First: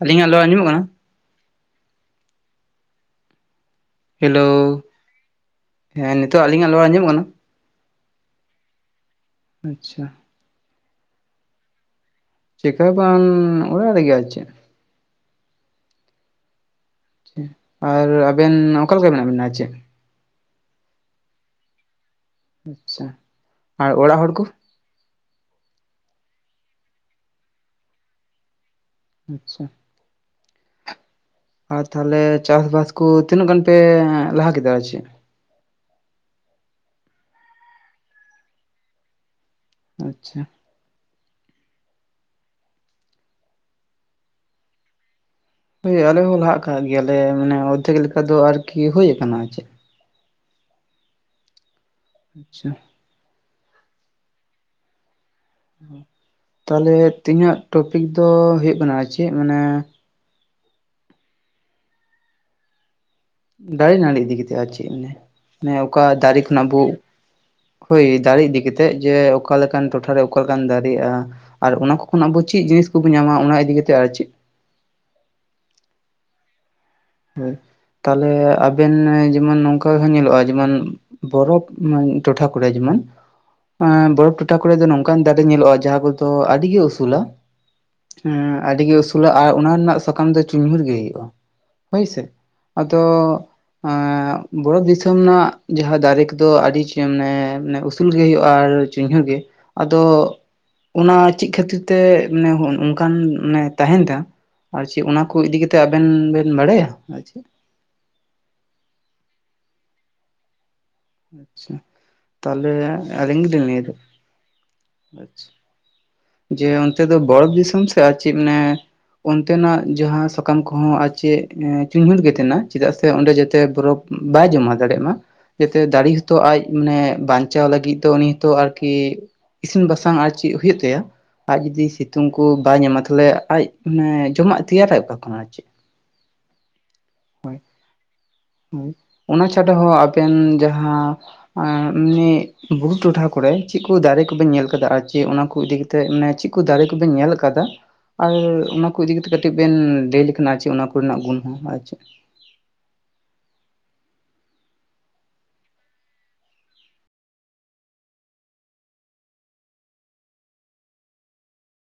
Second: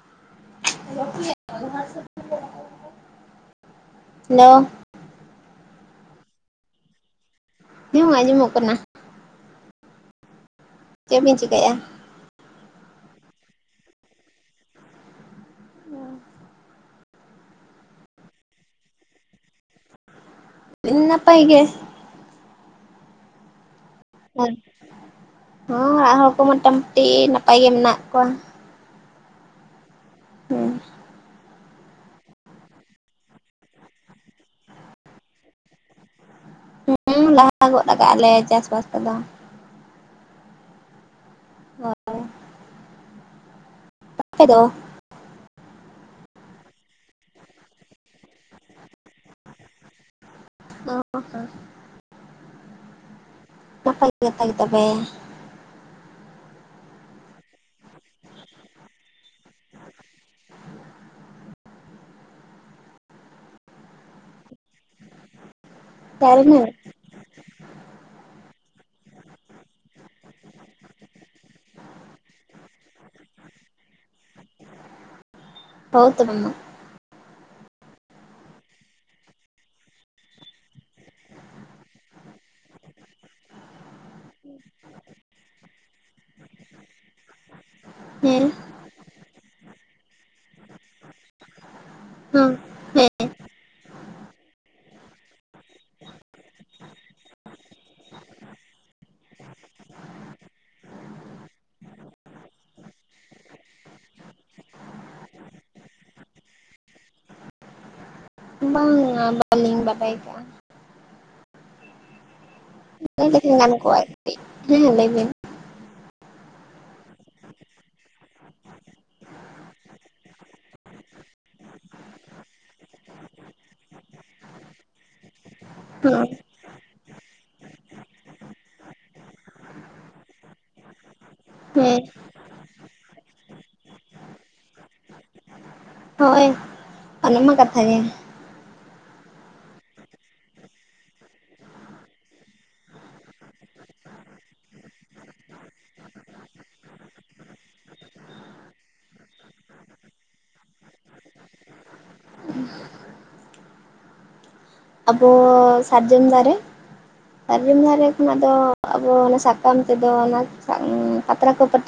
ᱟᱹᱞᱤᱧᱟᱜ ᱞᱚ ᱟᱸᱡᱚᱢᱚᱜ ᱠᱟᱱᱟ? [inaudible] ᱦᱮᱞᱳ, ᱦᱮᱸ ᱱᱤᱛᱚᱜ ᱟᱹᱞᱤᱧᱟᱜ ᱞᱚᱲ ᱟᱸᱡᱚᱢᱚᱜ ᱠᱟᱱᱟ? ᱦᱮᱸᱭᱩ ᱟᱸᱡᱚᱢᱚᱜ ᱠᱟᱱᱟ᱾ ᱟᱪᱪᱷᱟ᱾ ᱪᱮᱫ ᱵᱤᱱ ᱪᱤᱠᱟᱭᱮᱜᱼᱟ? ᱪᱮᱠᱟᱹ ᱦᱚᱸ ᱵᱟᱝ, ᱚᱲᱟᱜ ᱨᱮᱜᱮ ᱟᱨ ᱪᱮᱜ᱾ ᱦᱩᱸ᱾ ᱟᱨ ᱟᱵᱮᱱ ᱚᱠᱟ ᱞᱮᱠᱟ ᱢᱮᱱᱟᱜ ᱵᱮᱱᱟ ᱟᱨ ᱪᱮᱫ? ᱤᱱ ᱱᱟᱯᱟᱭ ᱜᱮ᱾ ᱟᱪᱪᱷᱟ ᱟᱨ ᱚᱲᱟᱜ ᱦᱚᱲ ᱠᱚ? ᱦᱚᱸ ᱚᱲᱟᱜ ᱦᱚᱲ ᱠᱚ ᱢᱚᱴᱟᱢᱩᱴᱤ ᱱᱟᱯᱟᱭ ᱜᱮ ᱢᱮᱱᱟᱜ ᱠᱚᱣᱟ᱾ ᱟᱪᱪᱷᱟ᱾ ᱦᱩᱸ᱾ ᱟᱨ ᱛᱟᱦᱞᱮ ᱪᱟᱥᱵᱟᱥ ᱠᱚ ᱛᱤᱱᱟᱹᱜ ᱜᱟᱱ ᱯᱮ ᱞᱟᱦᱟ ᱠᱮᱫᱟ ᱟᱨ ᱪᱮᱫ? ᱦᱮᱸ ᱞᱟᱦᱟ ᱜᱚᱫ ᱠᱟᱜ-ᱟ ᱞᱮ ᱪᱟᱥᱵᱟᱥ ᱠᱚᱫᱚ᱾ ᱟᱪᱪᱷᱟ᱾ ᱦᱳᱭ᱾ ᱟᱯᱮ ᱫᱚ? ᱦᱳᱭ ᱟᱞᱮ ᱦᱚᱸ ᱞᱟᱦᱟᱜ ᱟᱠᱟᱜ ᱜᱮᱭᱟᱞᱮ ᱢᱟᱱᱮ ᱚᱫᱫᱷᱮᱠ ᱞᱮᱠᱟ ᱫᱚ ᱟᱨᱠᱤ ᱦᱩᱭ ᱟᱠᱟᱱᱟ ᱟᱨ ᱪᱮᱫ᱾ [inaudible] ᱟᱪᱪᱷᱟ᱾ ᱱᱟᱯᱟᱭ ᱠᱟᱛᱷᱟ ᱜᱮ ᱛᱚᱵᱮ᱾ ᱛᱟᱞᱦᱮ ᱛᱤᱦᱤᱧᱟᱜ ᱴᱚᱯᱤᱠ ᱫᱚ ᱦᱩᱭᱩᱜ ᱠᱟᱱᱟ [inaudible] ᱪᱮᱫ ᱢᱟᱱᱮ [inaudible] ᱫᱟᱨᱮ ᱱᱟᱹᱲᱤ ᱤᱫᱤ ᱠᱟᱛᱮᱜ ᱟᱨ ᱪᱮᱫ ᱢᱟᱱᱮ, ᱢᱟᱱᱮ ᱚᱠᱟ ᱫᱟᱨᱮ ᱠᱷᱚᱱᱟᱜ ᱵᱚ ᱦᱳᱭ ᱫᱟᱨᱮ ᱤᱫᱤ ᱠᱟᱛᱮᱜ ᱡᱮ ᱚᱠᱟ ᱞᱮᱠᱟᱱ ᱴᱚᱴᱷᱟᱨᱮ ᱚᱠᱟ ᱞᱮᱠᱟᱱ ᱫᱟᱨᱮᱜᱼᱟ? ᱟᱨ ᱚᱱᱟ ᱠᱚ ᱠᱷᱚᱱ ᱟᱵᱚ ᱪᱮᱫ ᱡᱤᱱᱤᱥ ᱠᱚᱵᱚ ᱧᱟᱢᱟ ᱚᱱᱟ ᱤᱫᱤ ᱠᱟᱛᱮᱫ ᱟᱨ ᱪᱮᱫ᱾ ᱦᱳᱣ ᱛᱚᱵᱮ ᱢᱟ᱾ ᱦᱳᱭ, ᱛᱟᱦᱞᱮ ᱟᱵᱮᱱ ᱡᱮᱢᱚᱱ ᱱᱚᱝᱠᱟ ᱦᱚᱸ ᱧᱮᱞᱚᱜᱼᱟ ᱡᱮᱢᱚᱱ ᱵᱚᱨᱚᱯᱷ ᱢᱟ ᱴᱚᱴᱷᱟ ᱠᱚᱨᱮ ᱡᱮᱢᱚᱱ, ᱮᱸ ᱵᱚᱨᱚᱯᱷ ᱴᱚ ᱴᱷᱟ ᱠᱚᱨᱮ ᱫᱚ ᱱᱚᱝᱠᱟᱱ ᱫᱟᱨᱮ ᱧᱮᱞᱚᱜᱼᱟ ᱡᱟᱦᱟᱸ ᱠᱚᱫᱚ ᱟᱹᱰᱤ ᱜᱮ ᱩᱥᱩᱞᱟ, ᱦᱮᱸ ᱮᱸ ᱟᱹᱰᱤ ᱜᱮ ᱩᱥᱩ ᱥᱩᱞᱟ ᱟᱨ ᱚᱱᱟ ᱨᱮᱱᱟᱜ ᱥᱟᱠᱟᱢ ᱫᱚ [unintelligible] ᱜᱮ ᱦᱩᱭᱩᱜᱼᱟ ᱦᱳᱭ ᱥᱮ ᱦᱮᱸ ᱟᱫᱚ ᱦᱮᱸ ᱮᱸ ᱵᱟᱨᱚᱯᱷ ᱫᱤᱥᱚᱢ ᱨᱮᱱᱟᱜ ᱡᱟᱦᱟᱸ ᱫᱟᱨᱮ ᱠᱚᱫᱚ ᱟᱹᱰᱤ ᱪᱮᱱᱮ ᱢᱟᱱᱮ ᱩᱥᱩᱞ ᱜᱮ ᱦᱩᱭᱩᱜᱼᱟ ᱟᱨ [unintelligible] ᱜᱮ ᱟᱫᱚ ᱚᱱᱟ ᱪᱤᱫ ᱠᱷᱟᱹᱛᱤᱨ ᱛᱮ ᱢᱟᱱᱮ ᱦᱚᱸ ᱚᱱᱠᱟᱱ ᱛᱟᱦᱮᱱ ᱫᱟ ᱟᱨ ᱪᱮᱫ ᱚᱱᱟ ᱠᱚ ᱤᱫᱤ ᱠᱟᱛᱮᱫ ᱟᱵᱮᱱ ᱵᱮᱱ ᱵᱟᱲᱟᱭᱟ ᱟᱨ ᱪᱮᱫ? ᱚᱱᱟ ᱵᱟᱹᱞᱤᱧ ᱵᱟᱰᱟᱭ ᱠᱟᱜ-ᱟ ᱟᱪᱪᱷᱟ, ᱛᱟᱦᱚᱞᱮ ᱞᱟᱹᱭ ᱟᱹᱞᱤᱧ ᱞᱮᱠᱷᱟᱡ ᱜᱮᱞᱤᱧ ᱜᱟᱱ ᱮᱫᱟ ᱠᱚᱜ-ᱟ ᱟᱨᱠᱤ ᱦᱮᱸ ᱞᱟᱹᱭ ᱵᱤᱱ ᱟᱪᱪᱷᱟ ᱡᱮ ᱚᱱᱛᱮ ᱫᱚ ᱵᱚᱨᱚᱯᱷ ᱫᱤᱥᱚᱢ ᱥᱮ ᱟᱨ ᱪᱮᱫ ᱢᱟᱱᱮ ᱚᱱᱛᱮᱱᱟᱜ ᱡᱟᱦᱟᱸ ᱥᱟᱠᱟᱢ ᱠᱚᱦᱚᱸ ᱟᱨ ᱪᱮᱫ ᱪᱩᱭᱦᱩᱨ ᱜᱮ ᱛᱟᱦᱮᱱᱟ ᱪᱮᱫᱟᱜ ᱥᱮ ᱚᱸᱰᱮ ᱡᱟᱛᱮ ᱵᱚᱨᱚᱯᱷ ᱵᱟᱭ ᱡᱚᱢᱟ ᱫᱟᱲᱮᱭᱟᱜ ᱢᱟ᱾ ᱡᱟᱛᱮ ᱫᱟᱨᱮ ᱦᱮᱸ ᱦᱚᱛᱚ ᱟᱡ ᱢᱟᱱᱮ ᱵᱟᱧᱪᱟᱣ ᱞᱟᱹᱜᱤᱫ ᱫᱚ ᱩᱱᱤ ᱦᱚᱛᱚ ᱟᱨᱠᱤ ᱤᱥᱤᱱ ᱵᱟᱥᱟᱝ ᱟᱨ ᱪᱮᱫ ᱦᱩᱭᱩᱜ ᱛᱟᱭᱟ ᱟᱡ ᱡᱩᱫᱤ ᱦᱮᱸ ᱥᱤᱛᱩᱝ ᱠᱚ ᱵᱟᱭ ᱧᱟᱢᱟ ᱛᱟᱦᱚᱞᱮ ᱟᱡ ᱢᱟᱱᱮ ᱡᱚᱢᱟᱜ ᱛᱮᱭᱟᱨᱟᱭ ᱚᱠᱟ ᱠᱷᱚᱱᱟᱜ ᱟᱨ ᱪᱮᱫ ᱦᱳᱭ ᱚᱱᱟ ᱢᱟ ᱠᱟᱛᱷᱟ ᱜᱮ ᱾ ᱚᱱᱟ ᱪᱷᱟᱰᱟ ᱦᱚᱸ ᱟᱵᱮᱱ ᱡᱟᱦᱟᱸ ᱟᱨ ᱮᱢᱱᱤ ᱵᱩᱨᱩ ᱴᱚᱴᱷᱟ ᱠᱚᱨᱮ ᱪᱮᱫᱠᱩ ᱫᱟᱨᱮ ᱠᱚᱵᱮᱱ ᱧᱮᱞ ᱟᱠᱟᱫᱟ ᱟᱨ ᱪᱮᱫ ᱚᱱᱟᱠᱩ ᱤᱫᱤ ᱠᱟᱛᱮᱫ ᱛᱮ ᱢᱟᱱᱮ ᱪᱮᱫ ᱠᱚ ᱫᱟᱨᱮ ᱠᱚᱵᱮᱱ ᱧᱮᱞ ᱟᱠᱟᱫᱟ? ᱟᱨ ᱚᱱᱟ ᱠᱚ ᱤᱫᱤ ᱠᱟᱛᱮ ᱠᱟᱹᱴᱤᱡ ᱵᱮᱱ ᱞᱟᱹᱭ ᱞᱮᱠᱷᱟᱱ ᱟᱨ ᱚᱱᱟ ᱠᱚᱨᱮᱱᱟᱜ ᱜᱩᱱ ᱦᱚᱸ ᱟᱨ ᱪᱮᱫ? ᱟᱵᱚ ᱥᱟᱨᱡᱚᱢ ᱫᱟᱨᱮ ᱟᱵᱤᱱ ᱫᱷᱟᱨᱮ ᱠᱷᱚᱱᱟᱜ ᱫᱚ ᱟᱵᱚ ᱚᱱᱟ ᱥᱟᱠᱟᱢ ᱛᱮᱫᱚ ᱚᱱᱟ ᱯᱟᱛᱲᱟ ᱠᱚ ᱯᱟᱴᱤ